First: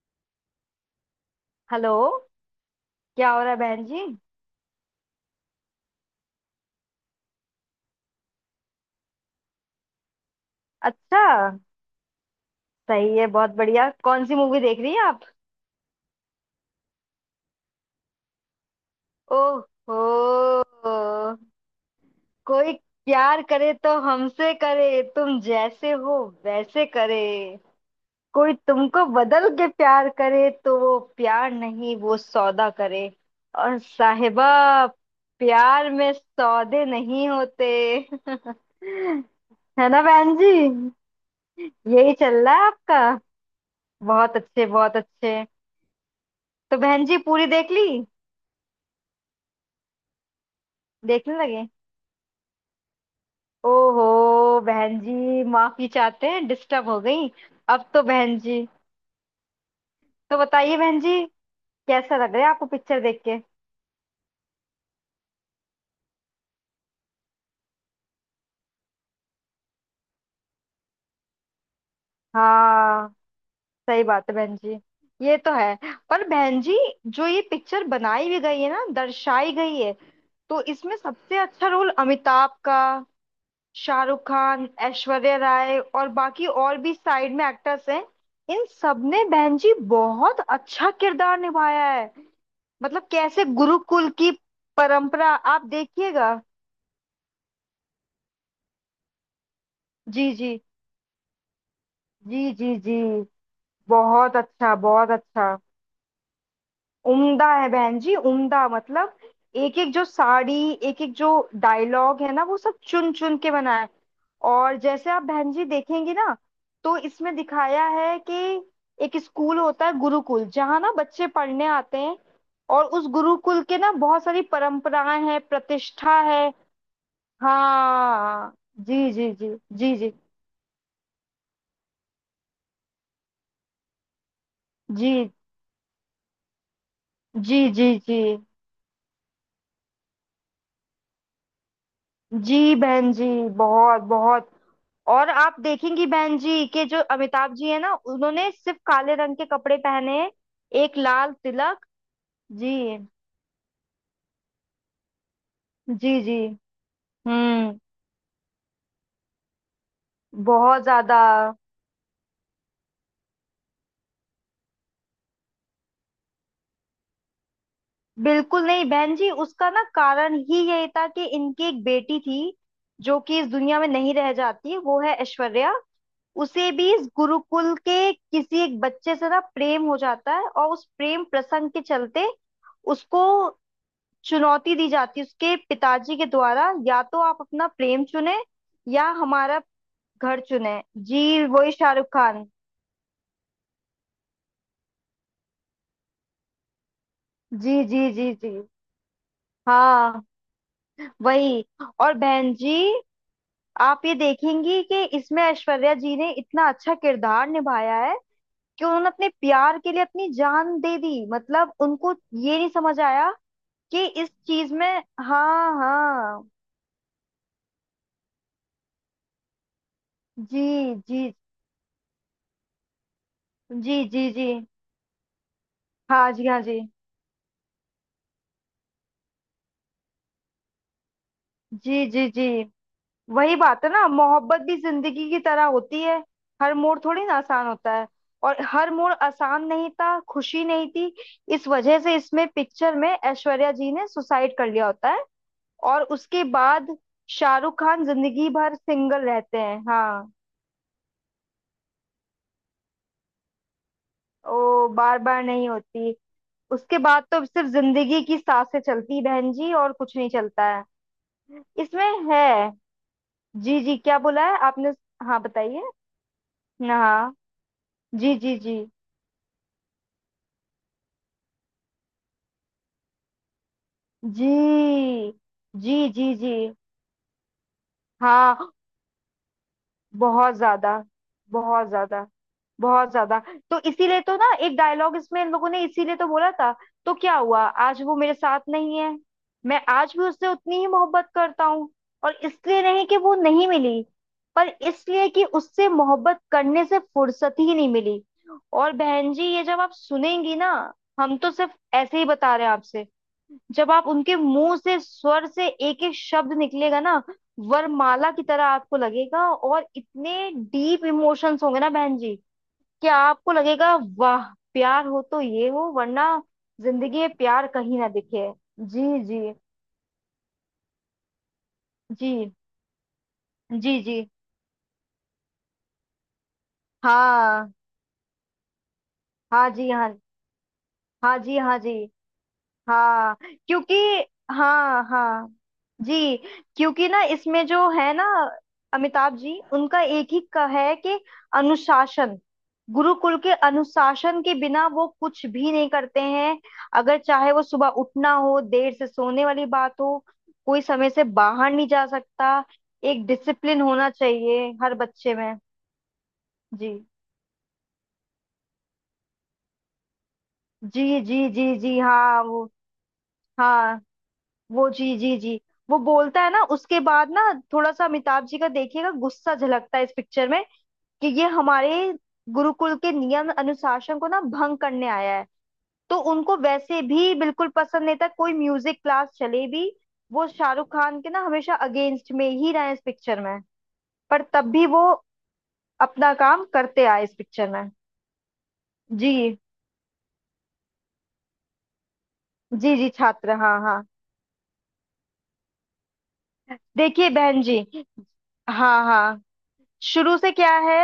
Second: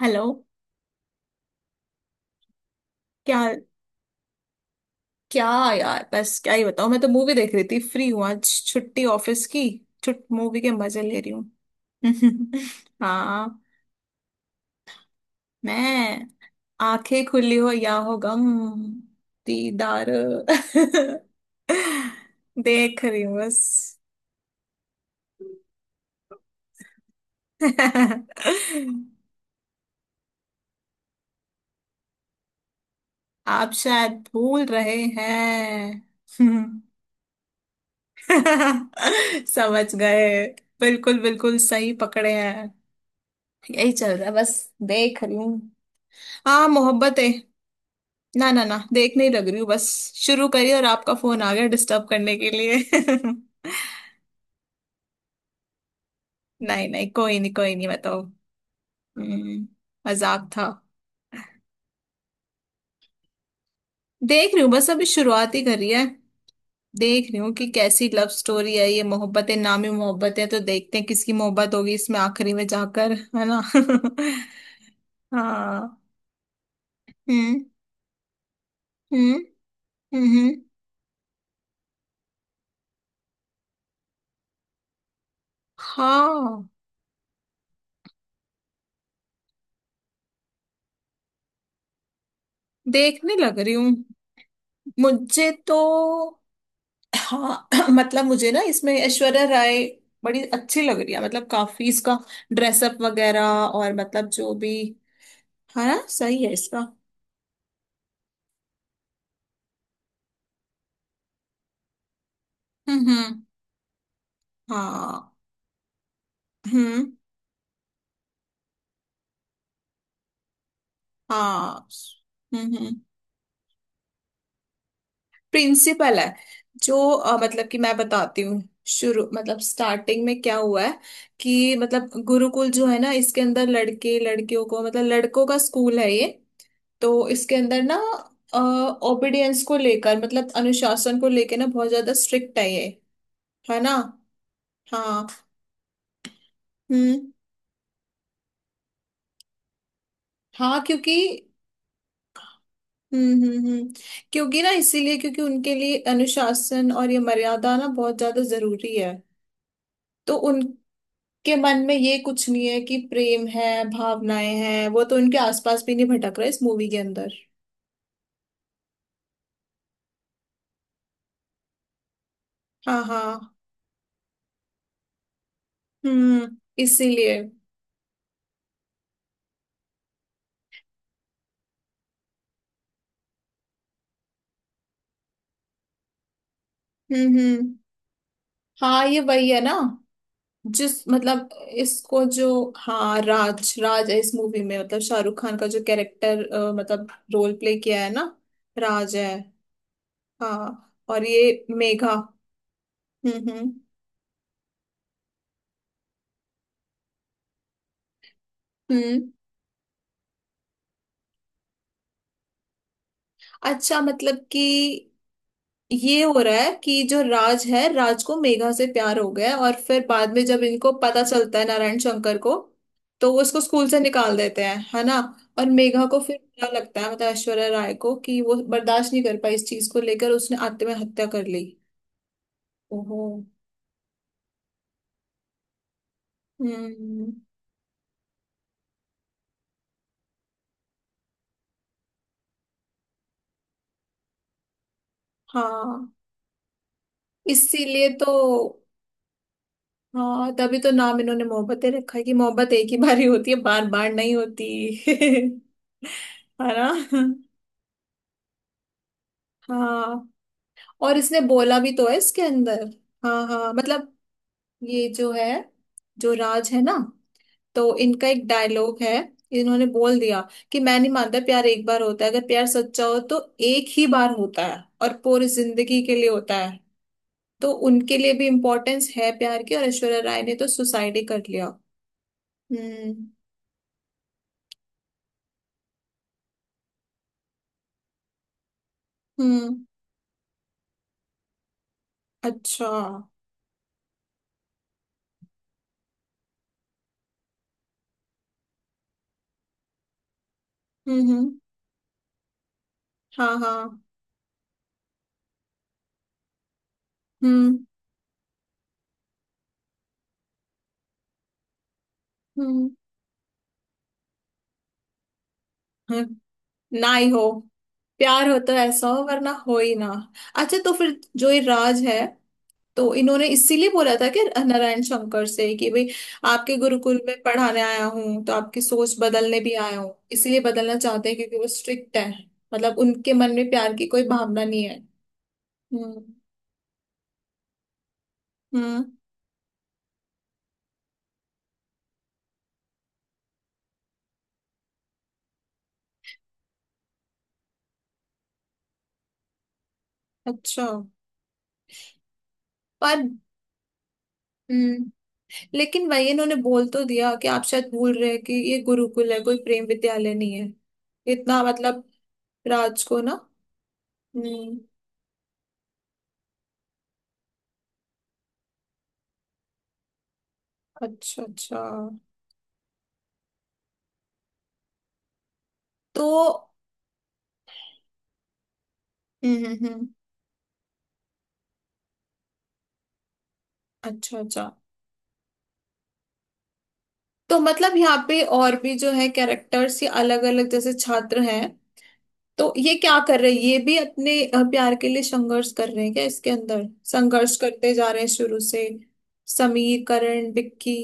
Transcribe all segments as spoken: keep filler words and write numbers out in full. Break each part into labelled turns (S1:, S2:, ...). S1: Hello.
S2: Hello. क्या हो
S1: क्या
S2: रहा है बहन जी?
S1: क्या यार बस क्या ही बताऊं, मैं तो मूवी देख रही थी। फ्री हूँ आज, छुट्टी ऑफिस की। छुट मूवी के मजे ले
S2: अच्छा,
S1: रही हूँ।
S2: सही है, बहुत
S1: हाँ।
S2: बढ़िया। कौन सी मूवी देख रही हैं आप?
S1: मैं आंखें खुली हो या हो गम
S2: ओह
S1: दीदार
S2: हो, कोई
S1: देख रही हूँ
S2: प्यार करे तो
S1: बस।
S2: हमसे करे, तुम जैसे हो वैसे करे। कोई तुमको बदल के प्यार करे तो वो प्यार नहीं, वो सौदा करे।
S1: आप
S2: और
S1: शायद
S2: साहिबा,
S1: भूल रहे
S2: प्यार में
S1: हैं।
S2: सौदे नहीं होते।
S1: समझ
S2: है ना
S1: गए।
S2: बहन जी?
S1: बिल्कुल बिल्कुल सही
S2: यही
S1: पकड़े
S2: चल रहा
S1: हैं।
S2: है आपका?
S1: यही चल रहा है
S2: बहुत
S1: बस।
S2: अच्छे, बहुत
S1: देख रही
S2: अच्छे।
S1: हूँ। हाँ
S2: तो बहन जी,
S1: मोहब्बत है।
S2: पूरी देख ली?
S1: ना ना ना, देख नहीं लग रही हूँ बस। शुरू करी और आपका
S2: देखने
S1: फोन आ गया
S2: लगे?
S1: डिस्टर्ब करने के लिए।
S2: ओहो बहन जी, माफी चाहते हैं,
S1: नहीं
S2: डिस्टर्ब हो
S1: नहीं
S2: गई।
S1: कोई नहीं कोई
S2: अब
S1: नहीं
S2: तो
S1: बताओ।
S2: बहन जी,
S1: हम्म,
S2: तो
S1: मजाक था।
S2: बताइए बहन जी, कैसा लग रहा है आपको पिक्चर देख के?
S1: देख रही हूँ बस, अभी शुरुआत ही करी है। देख रही हूँ कि कैसी लव स्टोरी है ये। मोहब्बतें नामी मोहब्बतें, तो देखते हैं किसकी मोहब्बत होगी इसमें आखिरी में
S2: हाँ,
S1: जाकर, है ना।
S2: सही बात है बहन जी, ये तो है।
S1: हाँ।
S2: पर बहन जी, जो ये
S1: हम्म
S2: पिक्चर बनाई भी गई है ना,
S1: हम्म
S2: दर्शाई गई है,
S1: हम्म हम्म।
S2: तो इसमें सबसे अच्छा रोल अमिताभ का, शाहरुख खान, ऐश्वर्या राय और बाकी
S1: हाँ,
S2: और भी साइड में एक्टर्स हैं। इन सबने बहन जी बहुत अच्छा किरदार निभाया है। मतलब
S1: देखने
S2: कैसे
S1: लग रही हूँ।
S2: गुरुकुल की परंपरा,
S1: मुझे
S2: आप
S1: तो
S2: देखिएगा।
S1: हाँ मतलब मुझे ना इसमें ऐश्वर्या राय
S2: जी
S1: बड़ी
S2: जी
S1: अच्छी लग रही है। मतलब काफी इसका
S2: जी जी जी।
S1: ड्रेसअप वगैरह, और मतलब
S2: बहुत
S1: जो भी
S2: अच्छा, बहुत अच्छा।
S1: है ना, सही है इसका।
S2: उम्दा है बहन जी, उम्दा मतलब। एक एक जो साड़ी, एक एक जो डायलॉग है ना, वो सब
S1: हम्म
S2: चुन चुन
S1: हम्म
S2: के बनाया है। और जैसे आप
S1: हाँ।
S2: बहन जी देखेंगी ना, तो
S1: हम्म
S2: इसमें दिखाया है कि एक स्कूल होता है गुरुकुल, जहाँ ना बच्चे पढ़ने
S1: हाँ।
S2: आते हैं।
S1: हम्म
S2: और
S1: हम्म
S2: उस गुरुकुल के ना बहुत सारी परंपराएं हैं,
S1: प्रिंसिपल
S2: प्रतिष्ठा
S1: है
S2: है।
S1: जो अ, मतलब कि मैं बताती
S2: हाँ,
S1: हूँ
S2: जी
S1: शुरू,
S2: जी जी
S1: मतलब
S2: जी जी
S1: स्टार्टिंग में क्या हुआ है। कि मतलब गुरुकुल जो है ना, इसके अंदर लड़के लड़कियों को, मतलब
S2: जी
S1: लड़कों का स्कूल है ये। तो इसके
S2: जी
S1: अंदर
S2: जी
S1: ना
S2: जी
S1: ओबीडियंस को लेकर, मतलब अनुशासन को लेकर ना बहुत ज्यादा स्ट्रिक्ट है
S2: जी
S1: ये,
S2: बहन जी,
S1: है ना।
S2: बहुत बहुत। और
S1: हाँ।
S2: आप देखेंगी बहन जी के जो
S1: हम्म
S2: अमिताभ जी है ना, उन्होंने सिर्फ काले रंग के कपड़े पहने हैं,
S1: हाँ
S2: एक
S1: क्योंकि
S2: लाल तिलक। जी
S1: हम्म हम्म हम्म क्योंकि ना, इसीलिए क्योंकि उनके लिए
S2: जी जी।
S1: अनुशासन और ये मर्यादा
S2: हम्म,
S1: ना बहुत ज्यादा जरूरी है। तो
S2: बहुत
S1: उनके
S2: ज्यादा।
S1: मन में ये कुछ नहीं है कि प्रेम है, भावनाएं हैं, वो तो उनके आसपास भी नहीं भटक रहा इस मूवी के अंदर।
S2: बिल्कुल नहीं बहन जी, उसका ना कारण ही यही था कि इनकी एक बेटी थी
S1: हाँ
S2: जो कि इस
S1: हाँ
S2: दुनिया में नहीं रह जाती, वो है ऐश्वर्या।
S1: हम्म
S2: उसे भी इस
S1: इसीलिए
S2: गुरुकुल के किसी एक बच्चे से ना प्रेम हो जाता है, और उस प्रेम प्रसंग के चलते उसको चुनौती दी जाती है उसके पिताजी के द्वारा, या तो
S1: हम्म
S2: आप अपना
S1: हम्म
S2: प्रेम चुने
S1: हाँ,
S2: या
S1: ये वही है
S2: हमारा
S1: ना,
S2: घर चुने।
S1: जिस
S2: जी,
S1: मतलब
S2: वही शाहरुख
S1: इसको जो
S2: खान।
S1: हाँ, राज राज है इस मूवी में, मतलब शाहरुख खान का जो कैरेक्टर, मतलब रोल
S2: जी
S1: प्ले
S2: जी
S1: किया है ना,
S2: जी जी,
S1: राज है।
S2: हाँ
S1: हाँ और ये
S2: वही।
S1: मेघा।
S2: और बहन जी,
S1: हम्म हम्म
S2: आप ये देखेंगी कि इसमें ऐश्वर्या जी ने इतना अच्छा किरदार निभाया है कि उन्होंने अपने
S1: हम्म
S2: प्यार के लिए अपनी जान दे दी। मतलब उनको ये नहीं समझ आया
S1: अच्छा
S2: कि इस
S1: मतलब कि
S2: चीज में, हाँ
S1: ये हो
S2: हाँ,
S1: रहा है कि जो राज है, राज को मेघा से प्यार हो गया है। और फिर बाद में जब
S2: जी
S1: इनको पता
S2: जी
S1: चलता है, नारायण शंकर को, तो वो उसको स्कूल
S2: जी
S1: से
S2: जी
S1: निकाल
S2: जी।
S1: देते हैं, है ना। और मेघा को
S2: हाँ
S1: फिर
S2: जी, हाँ
S1: बुरा
S2: जी,
S1: लगता है, मतलब ऐश्वर्या राय को, कि वो बर्दाश्त नहीं कर पाई इस चीज को लेकर, उसने आत्महत्या कर ली।
S2: जी जी जी।
S1: ओहो।
S2: वही बात है ना, मोहब्बत भी जिंदगी की तरह होती है। हर मोड़ थोड़ी
S1: हम्म
S2: ना आसान होता है। और हर मोड़ आसान नहीं था, खुशी नहीं थी। इस वजह से इसमें पिक्चर में ऐश्वर्या जी ने सुसाइड कर लिया होता है। और
S1: हाँ,
S2: उसके बाद शाहरुख खान
S1: इसीलिए तो।
S2: जिंदगी भर सिंगल रहते हैं। हाँ,
S1: हाँ, तभी तो नाम इन्होंने मोहब्बतें रखा है कि मोहब्बत एक ही बारी होती है, बार बार नहीं
S2: ओ बार बार
S1: होती।
S2: नहीं होती।
S1: है ना।
S2: उसके बाद तो सिर्फ जिंदगी की सांसें चलती हैं बहन जी, और कुछ
S1: हाँ,
S2: नहीं चलता है।
S1: और इसने बोला भी तो है
S2: इसमें
S1: इसके
S2: है।
S1: अंदर। हाँ हाँ,
S2: जी जी,
S1: मतलब
S2: क्या बोला है आपने?
S1: ये जो
S2: हाँ
S1: है,
S2: बताइए।
S1: जो राज है ना,
S2: हाँ,
S1: तो इनका
S2: जी
S1: एक
S2: जी जी
S1: डायलॉग है, इन्होंने बोल दिया कि मैं नहीं मानता प्यार एक बार होता है। अगर प्यार सच्चा हो तो एक ही बार
S2: जी
S1: होता है और पूरी
S2: जी
S1: जिंदगी के लिए
S2: जी जी।
S1: होता है। तो उनके लिए भी
S2: हाँ,
S1: इम्पोर्टेंस है प्यार की, और ऐश्वर्या राय ने
S2: बहुत
S1: तो
S2: ज्यादा,
S1: सुसाइड ही कर लिया।
S2: बहुत ज्यादा, बहुत
S1: हम्म
S2: ज्यादा। तो इसीलिए तो ना एक डायलॉग इसमें इन लोगों ने इसीलिए तो बोला था, तो क्या हुआ आज वो मेरे साथ नहीं है, मैं
S1: हम्म
S2: आज भी उससे उतनी ही मोहब्बत करता हूँ। और इसलिए
S1: अच्छा।
S2: नहीं कि
S1: हम्म
S2: वो नहीं मिली, पर इसलिए कि उससे मोहब्बत करने से फुर्सत ही नहीं मिली। और बहन जी, ये जब आप सुनेंगी ना, हम
S1: हम्म
S2: तो सिर्फ ऐसे ही बता रहे हैं आपसे।
S1: हाँ
S2: जब
S1: हाँ
S2: आप उनके मुंह से स्वर से एक एक शब्द निकलेगा ना,
S1: हम्म
S2: वरमाला की तरह आपको लगेगा, और इतने डीप इमोशंस होंगे ना बहन जी,
S1: हम्म
S2: क्या आपको लगेगा, वाह, प्यार हो तो ये हो
S1: हाँ,
S2: वरना
S1: ना
S2: जिंदगी
S1: ही
S2: में
S1: हो।
S2: प्यार कहीं ना
S1: प्यार
S2: दिखे।
S1: हो तो ऐसा
S2: जी
S1: हो,
S2: जी
S1: वरना हो ही ना। अच्छा, तो फिर जो ये राज है,
S2: जी
S1: तो इन्होंने इसीलिए
S2: जी
S1: बोला
S2: जी।
S1: था कि नारायण शंकर से कि भाई, आपके गुरुकुल में
S2: हाँ
S1: पढ़ाने आया हूँ तो आपकी सोच बदलने
S2: हाँ
S1: भी
S2: जी,
S1: आया
S2: हाँ
S1: हूँ, इसीलिए बदलना चाहते हैं
S2: हाँ जी,
S1: क्योंकि वो
S2: हाँ जी,
S1: स्ट्रिक्ट है, मतलब उनके
S2: हाँ
S1: मन में
S2: क्योंकि,
S1: प्यार की कोई भावना नहीं है।
S2: हाँ हाँ।
S1: हम्म
S2: जी, क्योंकि ना इसमें जो है ना,
S1: हम्म
S2: अमिताभ जी उनका एक ही का है कि अनुशासन, गुरुकुल के अनुशासन के बिना वो कुछ भी नहीं करते हैं। अगर चाहे वो सुबह उठना हो, देर से सोने वाली बात हो, कोई
S1: अच्छा।
S2: समय से बाहर नहीं जा सकता।
S1: पर
S2: एक डिसिप्लिन होना चाहिए हर
S1: हम्म
S2: बच्चे में।
S1: लेकिन वही इन्होंने बोल
S2: जी
S1: तो दिया कि आप शायद भूल रहे हैं कि ये गुरुकुल है, कोई प्रेम विद्यालय नहीं है।
S2: जी जी
S1: इतना
S2: जी जी,
S1: मतलब
S2: हाँ वो,
S1: राज को ना
S2: हाँ
S1: हम्म
S2: वो, जी जी जी। वो बोलता है ना उसके बाद ना, थोड़ा सा अमिताभ जी का देखिएगा गुस्सा झलकता है इस पिक्चर में, कि
S1: अच्छा
S2: ये
S1: अच्छा।
S2: हमारे गुरुकुल के नियम अनुशासन को ना भंग करने आया है। तो
S1: तो
S2: उनको वैसे भी बिल्कुल पसंद नहीं था कोई म्यूजिक क्लास
S1: हम्म
S2: चले
S1: हम्म
S2: भी।
S1: हम्म,
S2: वो शाहरुख खान के ना हमेशा अगेंस्ट में ही रहे इस पिक्चर में।
S1: अच्छा
S2: पर
S1: अच्छा।
S2: तब भी वो अपना काम करते आए इस
S1: तो
S2: पिक्चर में।
S1: मतलब यहाँ पे और भी जो है
S2: जी
S1: कैरेक्टर्स ये अलग अलग, जैसे छात्र हैं, तो ये
S2: जी जी,
S1: क्या कर रहे
S2: छात्र,
S1: हैं, ये
S2: हाँ
S1: भी
S2: हाँ।
S1: अपने अ, प्यार के लिए संघर्ष कर रहे हैं क्या इसके अंदर,
S2: देखिए
S1: संघर्ष
S2: बहन जी,
S1: करते जा रहे हैं शुरू से।
S2: हाँ हाँ,
S1: समीर
S2: शुरू से
S1: करण
S2: क्या है।
S1: विक्की।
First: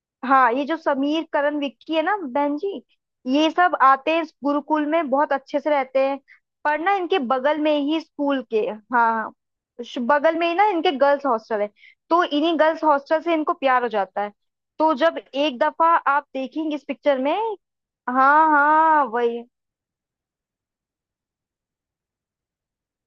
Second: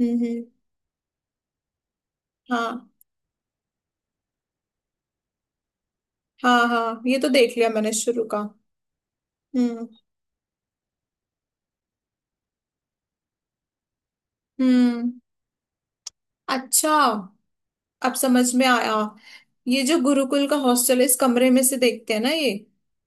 S1: हम्म हम्म
S2: हाँ, ये जो समीर, करण, विक्की है ना बहन जी,
S1: हाँ
S2: ये सब आते हैं इस गुरुकुल में, बहुत अच्छे से रहते हैं।
S1: हाँ
S2: पर ना
S1: हाँ ये
S2: इनके
S1: तो देख
S2: बगल
S1: लिया
S2: में
S1: मैंने
S2: ही
S1: शुरू का।
S2: स्कूल के, हाँ, हाँ,
S1: हम्म
S2: श- बगल में ही ना इनके गर्ल्स हॉस्टल है। तो इन्हीं गर्ल्स हॉस्टल से इनको प्यार हो जाता है। तो जब
S1: हम्म
S2: एक दफा आप देखेंगे इस
S1: अच्छा,
S2: पिक्चर में,
S1: अब समझ
S2: हाँ
S1: में आया।
S2: हाँ वही,
S1: ये जो गुरुकुल का हॉस्टल है, इस कमरे में से देखते हैं ना ये,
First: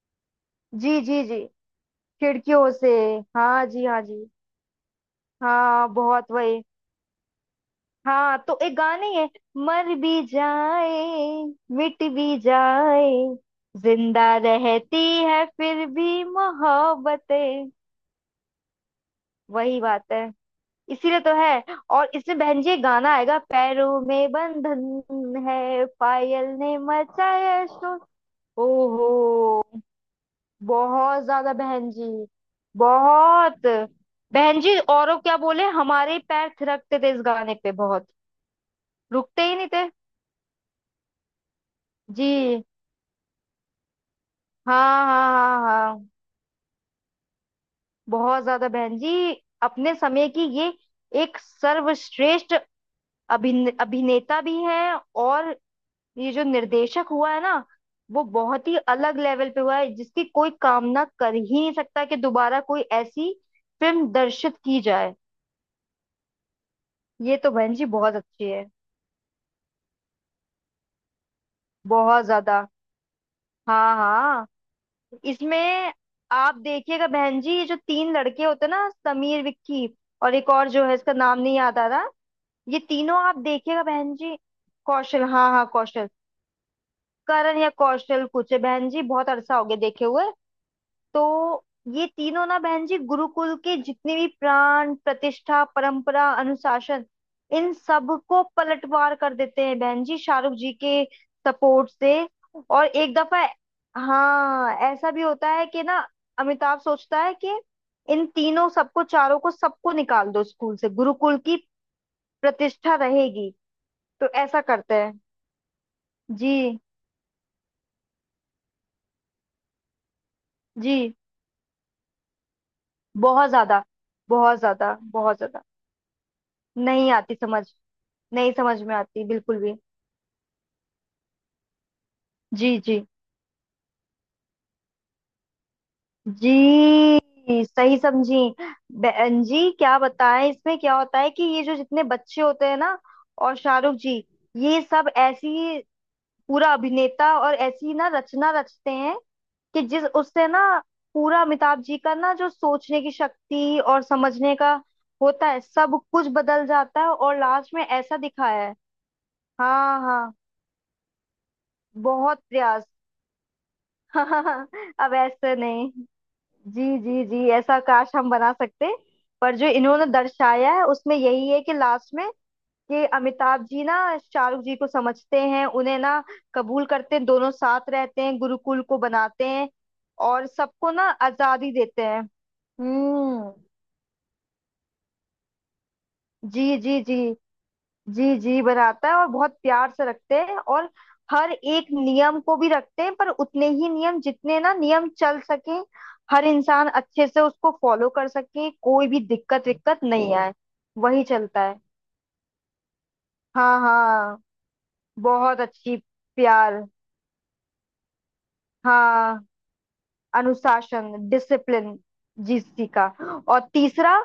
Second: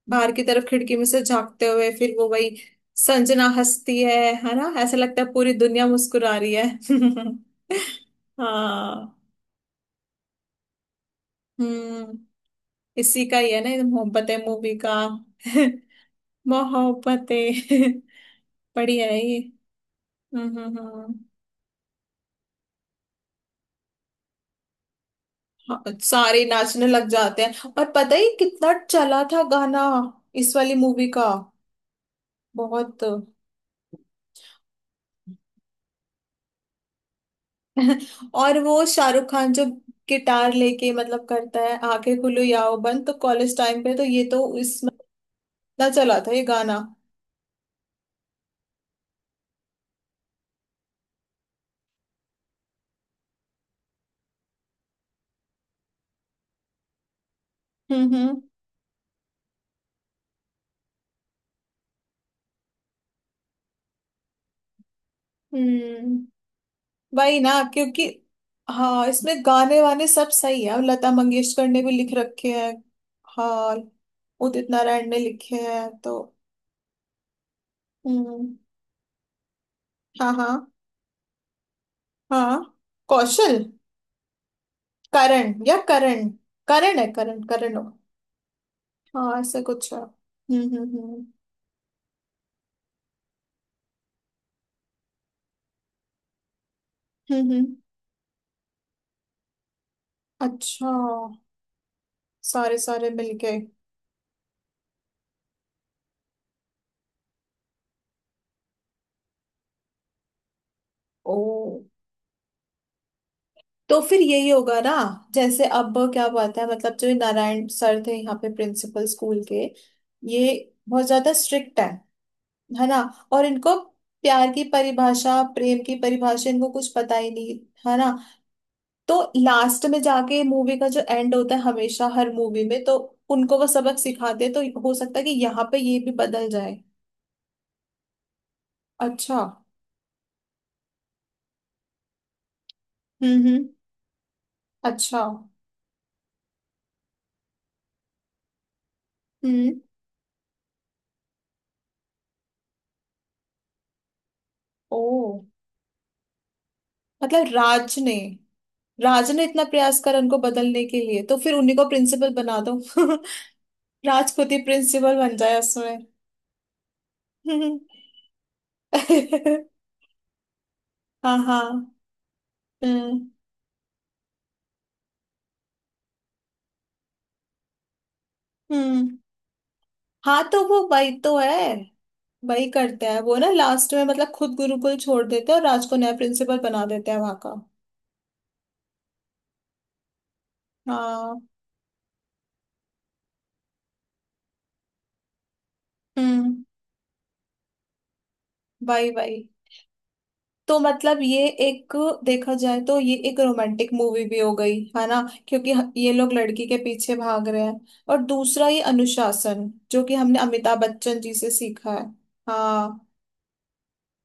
S1: बाहर की तरफ खिड़की
S2: जी
S1: में से
S2: जी जी,
S1: झांकते हुए, फिर वो वही
S2: खिड़कियों से।
S1: संजना
S2: हाँ जी,
S1: हंसती
S2: हाँ
S1: है
S2: जी,
S1: है ना। ऐसा लगता है पूरी दुनिया
S2: हाँ, बहुत
S1: मुस्कुरा रही
S2: वही।
S1: है।
S2: हाँ, तो एक गाना ही
S1: हाँ।
S2: है, मर भी जाए, मिट
S1: हम्म
S2: भी जाए,
S1: इसी का ही है ना ये
S2: जिंदा
S1: मोहब्बतें मूवी का।
S2: रहती है फिर भी मोहब्बतें।
S1: मोहब्बतें। बढ़िया है ये।
S2: वही बात है।
S1: हम्म हम्म
S2: इसीलिए
S1: हम्म।
S2: तो है। और इसमें बहन जी एक गाना आएगा, पैरों में बंधन
S1: हाँ,
S2: है,
S1: सारे
S2: पायल ने
S1: नाचने लग जाते
S2: मचाया
S1: हैं। और
S2: शोर।
S1: पता ही कितना चला था
S2: ओहो,
S1: गाना इस वाली मूवी का,
S2: बहुत ज्यादा बहन जी,
S1: बहुत।
S2: बहुत। बहन जी औरों क्या बोले, हमारे ही पैर थिरकते थे इस गाने पे, बहुत,
S1: और वो शाहरुख
S2: रुकते
S1: खान
S2: ही
S1: जो
S2: नहीं थे।
S1: गिटार लेके, मतलब करता है आंखें खुलो या
S2: जी,
S1: हो बंद, तो कॉलेज टाइम पे तो ये तो इसमें
S2: हाँ हाँ, हाँ
S1: इतना
S2: हाँ,
S1: चला था ये गाना।
S2: बहुत ज्यादा बहन जी। अपने समय की ये एक सर्वश्रेष्ठ अभिन अभिनेता भी हैं। और ये जो निर्देशक हुआ है ना,
S1: हम्म
S2: वो
S1: हम्म
S2: बहुत ही अलग लेवल पे हुआ है, जिसकी कोई कामना कर ही नहीं सकता कि दोबारा कोई ऐसी फिल्म दर्शित की जाए।
S1: हम्म
S2: ये
S1: वही ना,
S2: तो बहन जी
S1: क्योंकि
S2: बहुत अच्छी है।
S1: हाँ इसमें गाने वाने सब सही है। अब लता मंगेशकर ने भी लिख
S2: बहुत
S1: रखे
S2: ज्यादा,
S1: हैं। हाँ
S2: हाँ हाँ।
S1: उदित नारायण ने लिखे हैं
S2: इसमें
S1: तो
S2: आप देखिएगा बहन जी, ये जो तीन लड़के
S1: हम्म
S2: होते हैं ना, समीर, विक्की,
S1: हाँ
S2: और
S1: हाँ
S2: एक और जो है, इसका नाम नहीं याद आ रहा।
S1: हाँ
S2: ये तीनों आप
S1: कौशल।
S2: देखिएगा बहन जी। कौशल, हाँ
S1: करण
S2: हाँ
S1: या
S2: कौशल,
S1: करण, करण है, करण
S2: करण या
S1: करण हो।
S2: कौशल कुछ है, बहन जी बहुत
S1: हाँ
S2: अरसा
S1: ऐसा
S2: हो गया
S1: कुछ है।
S2: देखे हुए।
S1: हम्म हम्म हम्म
S2: तो ये तीनों ना बहन जी गुरुकुल के जितने भी प्राण प्रतिष्ठा परंपरा अनुशासन,
S1: हम्म
S2: इन
S1: हम्म
S2: सब को पलटवार कर देते हैं बहन जी शाहरुख जी
S1: अच्छा।
S2: के सपोर्ट से।
S1: सारे
S2: और
S1: सारे
S2: एक दफा,
S1: मिलके।
S2: हाँ ऐसा भी होता है कि ना अमिताभ सोचता है कि इन तीनों सबको, चारों को, सबको निकाल दो स्कूल से,
S1: ओ,
S2: गुरुकुल की प्रतिष्ठा रहेगी।
S1: तो फिर
S2: तो
S1: यही
S2: ऐसा
S1: होगा ना।
S2: करते हैं।
S1: जैसे अब क्या
S2: जी
S1: बात है, मतलब जो ये नारायण सर थे यहाँ पे प्रिंसिपल स्कूल के, ये बहुत
S2: जी।
S1: ज्यादा स्ट्रिक्ट है है ना। और
S2: बहुत
S1: इनको
S2: ज्यादा,
S1: प्यार
S2: बहुत
S1: की
S2: ज्यादा, बहुत
S1: परिभाषा,
S2: ज्यादा।
S1: प्रेम की परिभाषा इनको कुछ
S2: नहीं
S1: पता ही
S2: आती
S1: नहीं,
S2: समझ,
S1: है ना।
S2: नहीं समझ में
S1: तो
S2: आती बिल्कुल भी।
S1: लास्ट में जाके मूवी का जो एंड होता है हमेशा हर मूवी
S2: जी
S1: में, तो
S2: जी
S1: उनको वो सबक सिखाते हैं, तो हो सकता है कि यहाँ पे ये भी बदल जाए।
S2: जी, सही समझी
S1: अच्छा।
S2: बहन जी। क्या बताएं इसमें क्या होता है कि ये जो जितने बच्चे होते हैं ना,
S1: हम्म
S2: और
S1: हम्म
S2: शाहरुख जी, ये सब
S1: अच्छा।
S2: ऐसी पूरा अभिनेता और ऐसी ना रचना रचते हैं
S1: हम्म
S2: कि जिस उससे ना, पूरा अमिताभ जी का ना जो सोचने की शक्ति और समझने का
S1: ओ,
S2: होता है, सब कुछ बदल जाता है। और
S1: मतलब
S2: लास्ट में
S1: राज ने
S2: ऐसा दिखाया है,
S1: राज ने इतना प्रयास
S2: हाँ
S1: करा
S2: हाँ,
S1: उनको बदलने के लिए, तो फिर उन्हीं को प्रिंसिपल
S2: बहुत
S1: बना दो।
S2: प्रयास।
S1: राज खुद ही
S2: हाँ, अब
S1: प्रिंसिपल बन
S2: ऐसे
S1: जाए
S2: नहीं,
S1: उसमें।
S2: जी जी जी, ऐसा काश हम बना सकते। पर जो इन्होंने दर्शाया है उसमें
S1: हाँ
S2: यही
S1: हाँ
S2: है कि लास्ट में कि
S1: हम्म
S2: अमिताभ जी ना शाहरुख जी को समझते हैं, उन्हें ना कबूल करते हैं, दोनों साथ रहते हैं, गुरुकुल को
S1: हम्म
S2: बनाते हैं
S1: हाँ
S2: और
S1: तो वो
S2: सबको ना
S1: वही तो
S2: आजादी
S1: है।
S2: देते हैं।
S1: वही करते हैं वो ना
S2: हम्म,
S1: लास्ट में, मतलब खुद गुरुकुल छोड़ देते हैं और राज को नया प्रिंसिपल
S2: जी
S1: बना
S2: जी
S1: देते
S2: जी
S1: हैं वहां का।
S2: जी जी। बनाता है और बहुत प्यार से रखते हैं, और
S1: हाँ।
S2: हर एक नियम को भी रखते हैं पर उतने ही नियम जितने ना नियम चल सके, हर
S1: हम्म
S2: इंसान अच्छे से उसको फॉलो कर सके, कोई
S1: वही
S2: भी
S1: वही।
S2: दिक्कत विक्कत नहीं आए।
S1: तो मतलब
S2: वही
S1: ये
S2: चलता है।
S1: एक, देखा जाए तो ये एक
S2: हाँ
S1: रोमांटिक मूवी भी
S2: हाँ,
S1: हो गई है ना,
S2: बहुत
S1: क्योंकि ह-
S2: अच्छी।
S1: ये लोग लड़की के
S2: प्यार,
S1: पीछे भाग रहे हैं। और दूसरा ये
S2: हाँ।
S1: अनुशासन जो कि हमने अमिताभ
S2: अनुशासन,
S1: बच्चन जी से सीखा
S2: डिसिप्लिन,
S1: है।
S2: जीसी
S1: हाँ।
S2: का। और तीसरा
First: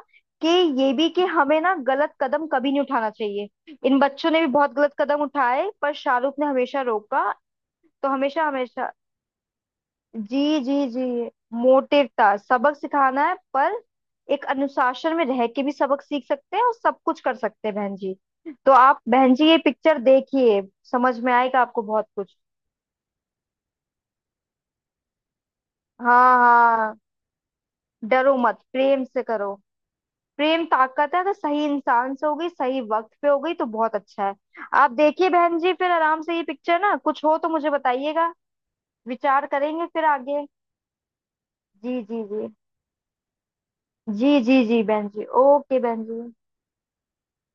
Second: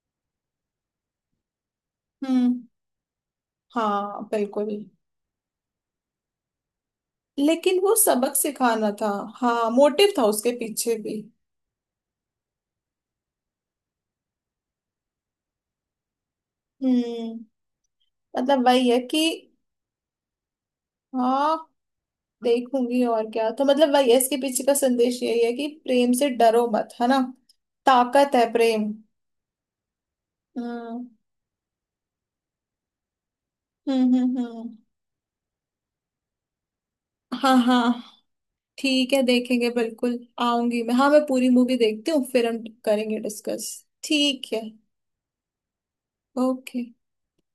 S2: कि ये भी कि हमें ना गलत कदम
S1: हम्म
S2: कभी नहीं उठाना चाहिए। इन
S1: हाँ
S2: बच्चों ने भी
S1: बिल्कुल।
S2: बहुत गलत कदम उठाए पर शाहरुख ने हमेशा रोका।
S1: लेकिन वो
S2: तो
S1: सबक
S2: हमेशा
S1: सिखाना
S2: हमेशा,
S1: था। हाँ, मोटिव था उसके
S2: जी जी
S1: पीछे
S2: जी,
S1: भी।
S2: मोटिव था सबक सिखाना है, पर एक अनुशासन में रह के भी सबक सीख सकते हैं और सब कुछ
S1: हम्म
S2: कर सकते हैं बहन जी।
S1: मतलब
S2: तो
S1: वही है
S2: आप
S1: कि
S2: बहन जी ये पिक्चर देखिए, समझ में
S1: हाँ,
S2: आएगा आपको बहुत कुछ।
S1: देखूंगी। और क्या, तो मतलब वही है, इसके पीछे का संदेश यही है कि प्रेम से
S2: हाँ
S1: डरो मत,
S2: हाँ।
S1: है ना। ताकत
S2: डरो
S1: है
S2: मत,
S1: प्रेम।
S2: प्रेम से करो, प्रेम
S1: हम्म
S2: ताकत है। अगर सही इंसान से हो गई, सही वक्त पे हो गई, तो बहुत
S1: हम्म
S2: अच्छा है।
S1: हम्म हम्म
S2: आप देखिए बहन जी फिर आराम से ये पिक्चर, ना कुछ हो तो
S1: हाँ
S2: मुझे
S1: हाँ
S2: बताइएगा,
S1: ठीक है
S2: विचार
S1: देखेंगे
S2: करेंगे फिर
S1: बिल्कुल।
S2: आगे।
S1: आऊंगी मैं, हाँ मैं पूरी मूवी
S2: जी
S1: देखती
S2: जी
S1: हूँ, फिर
S2: जी
S1: हम करेंगे डिस्कस।
S2: जी
S1: ठीक
S2: जी
S1: है।
S2: जी बहन जी, ओके बहन जी।
S1: ओके।